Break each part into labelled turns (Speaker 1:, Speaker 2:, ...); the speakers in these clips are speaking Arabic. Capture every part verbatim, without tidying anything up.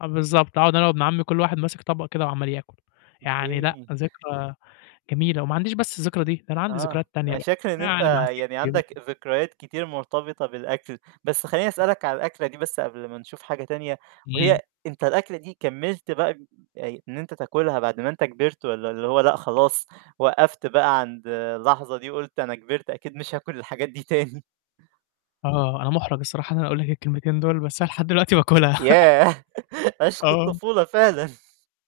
Speaker 1: آه بالضبط. أقعد أنا وابن عمي كل واحد ماسِك طبق كده وعَمَّال ياكل. يعني لأ
Speaker 2: أوكي.
Speaker 1: ذكرى جميلة وما عنديش بس الذكرى دي، ده أنا عندي
Speaker 2: آه.
Speaker 1: ذكريات تانية
Speaker 2: أنا
Speaker 1: بقى،
Speaker 2: فاكر إن أنت
Speaker 1: يعني مع ستي
Speaker 2: يعني
Speaker 1: بقى
Speaker 2: عندك ذكريات كتير مرتبطة بالأكل، بس خلّيني أسألك عن الأكلة دي بس قبل ما نشوف حاجة تانية،
Speaker 1: إمم.
Speaker 2: وهي أنت الأكلة دي كمّلت بقى آآ إن أنت تاكلها بعد ما أنت كِبِرت والّا اللي هو لأ خلاص وقّفت بقى عند اللحظة دي وقُلت أنا كِبِرت أكيد مش هاكل الحاجات دي تاني؟
Speaker 1: آه. أنا مُحرَج الصراحة إن أنا أقول لك الكلمتين دُول، بس أنا لحد دلوقتي باكلها.
Speaker 2: ياه! عشق
Speaker 1: آه.
Speaker 2: الطفولة فعلًا.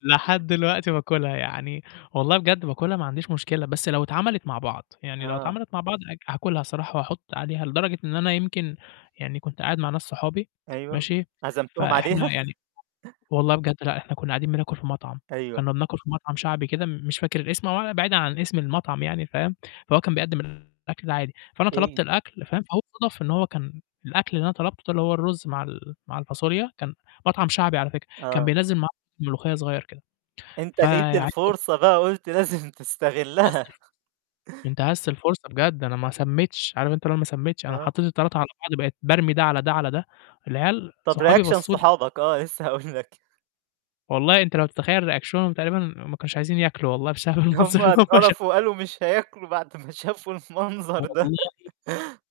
Speaker 1: لحد دلوقتي باكلها يعني، والله بجد باكلها ما عنديش مشكلة، بس لو اتعملت مع بعض، يعني لو
Speaker 2: آه.
Speaker 1: اتعملت مع بعض ها هاكلها صراحة وأحط عليها لدرجة إن أنا يمكن يعني كنت قاعد مع ناس صحابي،
Speaker 2: أيوه.
Speaker 1: ماشي،
Speaker 2: عزمتهم
Speaker 1: فإحنا
Speaker 2: عليها؟
Speaker 1: يعني والله بجد، لأ إحنا كنّا قاعدين بناكل في مَطعم،
Speaker 2: أيوه.
Speaker 1: كنّا بناكل في مَطعم شعبي كده مش فاكر الاسم أو بعيدًا عن اسم المَطعم يعني فاهم، فهو كان بيقدم الأكل ده عادي، فأنا طلبت
Speaker 2: أوكي.
Speaker 1: الأكل فاهم، فهو صادف إن هو كان الأكل اللي أنا طلبته ده اللي هو الرز مع ال مع الفاصوليا كان مَطعم شعبي على فكرة كان
Speaker 2: آه.
Speaker 1: بينزِّل معاه ملوخية صغير كده،
Speaker 2: أنت لقيت
Speaker 1: فعايز
Speaker 2: الفرصة
Speaker 1: [unintelligible]
Speaker 2: بقى قُلت لازم تستغلها.
Speaker 1: [unintelligible] انتهزت الفرصة بجد أنا ما سمّيتش، عارف أنت اللي هو ما سمّيتش، أنا
Speaker 2: آه.
Speaker 1: حطيت التلاتة على بعض بقيت بارمي ده على ده، على ده، العيال
Speaker 2: طَب
Speaker 1: صحابي
Speaker 2: reaction
Speaker 1: بصّوا لي ك
Speaker 2: صحابك؟ آه، لسه هاقول لك.
Speaker 1: والله أنت لو تتخيّل ريأكشنهم تقريبًا ما كانوش عايزين ياكلوا والله بسبب المنظر
Speaker 2: هُم
Speaker 1: اللي هُم
Speaker 2: اتقرفوا
Speaker 1: شافوه.
Speaker 2: وقالوا مش هياكلوا بعد ما شافوا المنظر ده.
Speaker 1: والله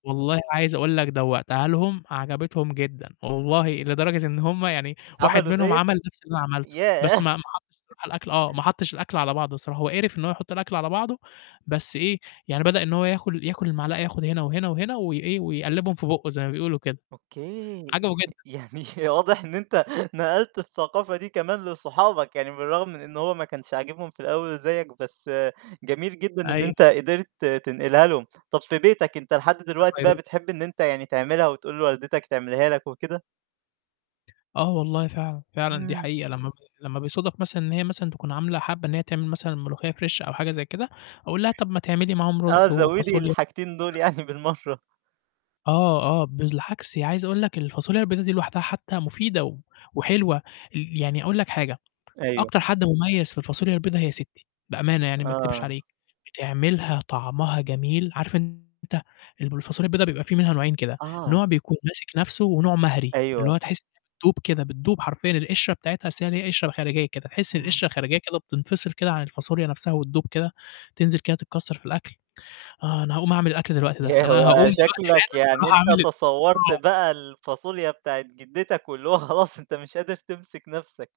Speaker 1: والله عايز أقول لك دوّقتها لهم عجبتهم جدًا، والله لدرجة إن هُم يعني واحد
Speaker 2: عملوا
Speaker 1: منهم
Speaker 2: زَيّك؟
Speaker 1: عَمَل نفْس اللي أنا عملته، بس
Speaker 2: ياه!
Speaker 1: ما ما حطّش [unintelligible] على الأكل آه، ما حطّش الأكل على بعضه الصراحة، هو قِرِف إن هو يحطّ الأكل على بعضه، بس إيه، يعني بدأ إن هو ياخل ياكل المعلقة ياخد هنا وهنا وهنا وي إيه، ويقلِّبهم في بُقّه زي ما بيقولوا كده.
Speaker 2: أوكي.
Speaker 1: عجبه جدًا.
Speaker 2: يعني واضح إن أنت نقلت الثقافة دي كمان لصحابك، يعني بالرغم من إن هو ما كانش عاجبهم في الأول زَيّك، بس جميل جدًا إن أنت
Speaker 1: أيوه.
Speaker 2: قدرت تنقلها لهم. طَب في بيتك أنت لحد
Speaker 1: [unintelligible]
Speaker 2: دلوقتي بقى
Speaker 1: فيروسي.
Speaker 2: بتحب إن أنت يعني تعملها وتقول لوالدتك تعملها لك وكده؟
Speaker 1: آه والله فعلًا، فعلًا دي
Speaker 2: إمم.
Speaker 1: حقيقة، لمّا ب لمّا بيصودف مثلًا إن هي مثلًا تكون عاملة حابّة إن هي تعمل مثلًا ملوخية fresh أو حاجة زي كده، أقول لها: "طَب ما تعملي معاهم
Speaker 2: آه،
Speaker 1: رز
Speaker 2: زوّدي
Speaker 1: وفاصوليا،"
Speaker 2: الحاجتين دُول
Speaker 1: [unintelligible]
Speaker 2: يعني بالمَرّة.
Speaker 1: آه، آه، بالعكس عايز أقول لك الفاصوليا البيضا دي لوحدها حتى مفيدة و وحلوة. ي يعني أقول لك حاجة،
Speaker 2: أيوه.
Speaker 1: أكتر حد مميز في الفاصوليا البيضا هي ستي، بأمانة يعني ما أكدبش
Speaker 2: آه
Speaker 1: عليك، بتعملها طعمها جميل، عارف أنت الب الفاصوليا البيضا بيبقى فيه منها نوعين كده،
Speaker 2: آه.
Speaker 1: نوع بيكون ماسِك نفْسه ونوع مهري، اللي
Speaker 2: أيوه.
Speaker 1: هو تحسّ إنّها بتدوب كده، بتدوب حرفيًا، القشرة بتاعتها أصل هي ليها قشرة خارجية كده، تحس إن
Speaker 2: آه.
Speaker 1: القشرة الخارجية كده بتنفصل كده عن الفاصوليا نفْسها وتدوب كده، تنزل كده تتكسّر في الأكل. آه، أنا هاقوم أعمل الأكْل دلوقتي ده،
Speaker 2: ياه!
Speaker 1: أنا هاقوم
Speaker 2: هو
Speaker 1: دلوقتي
Speaker 2: شكلك
Speaker 1: حالًا
Speaker 2: يعني
Speaker 1: أرُوح
Speaker 2: أنت
Speaker 1: أعمل
Speaker 2: تصوّرت
Speaker 1: آه.
Speaker 2: بقى الفاصوليا بتاعة جدتك واللي هو خلاص أنت مش قادر تمسك نفْسك.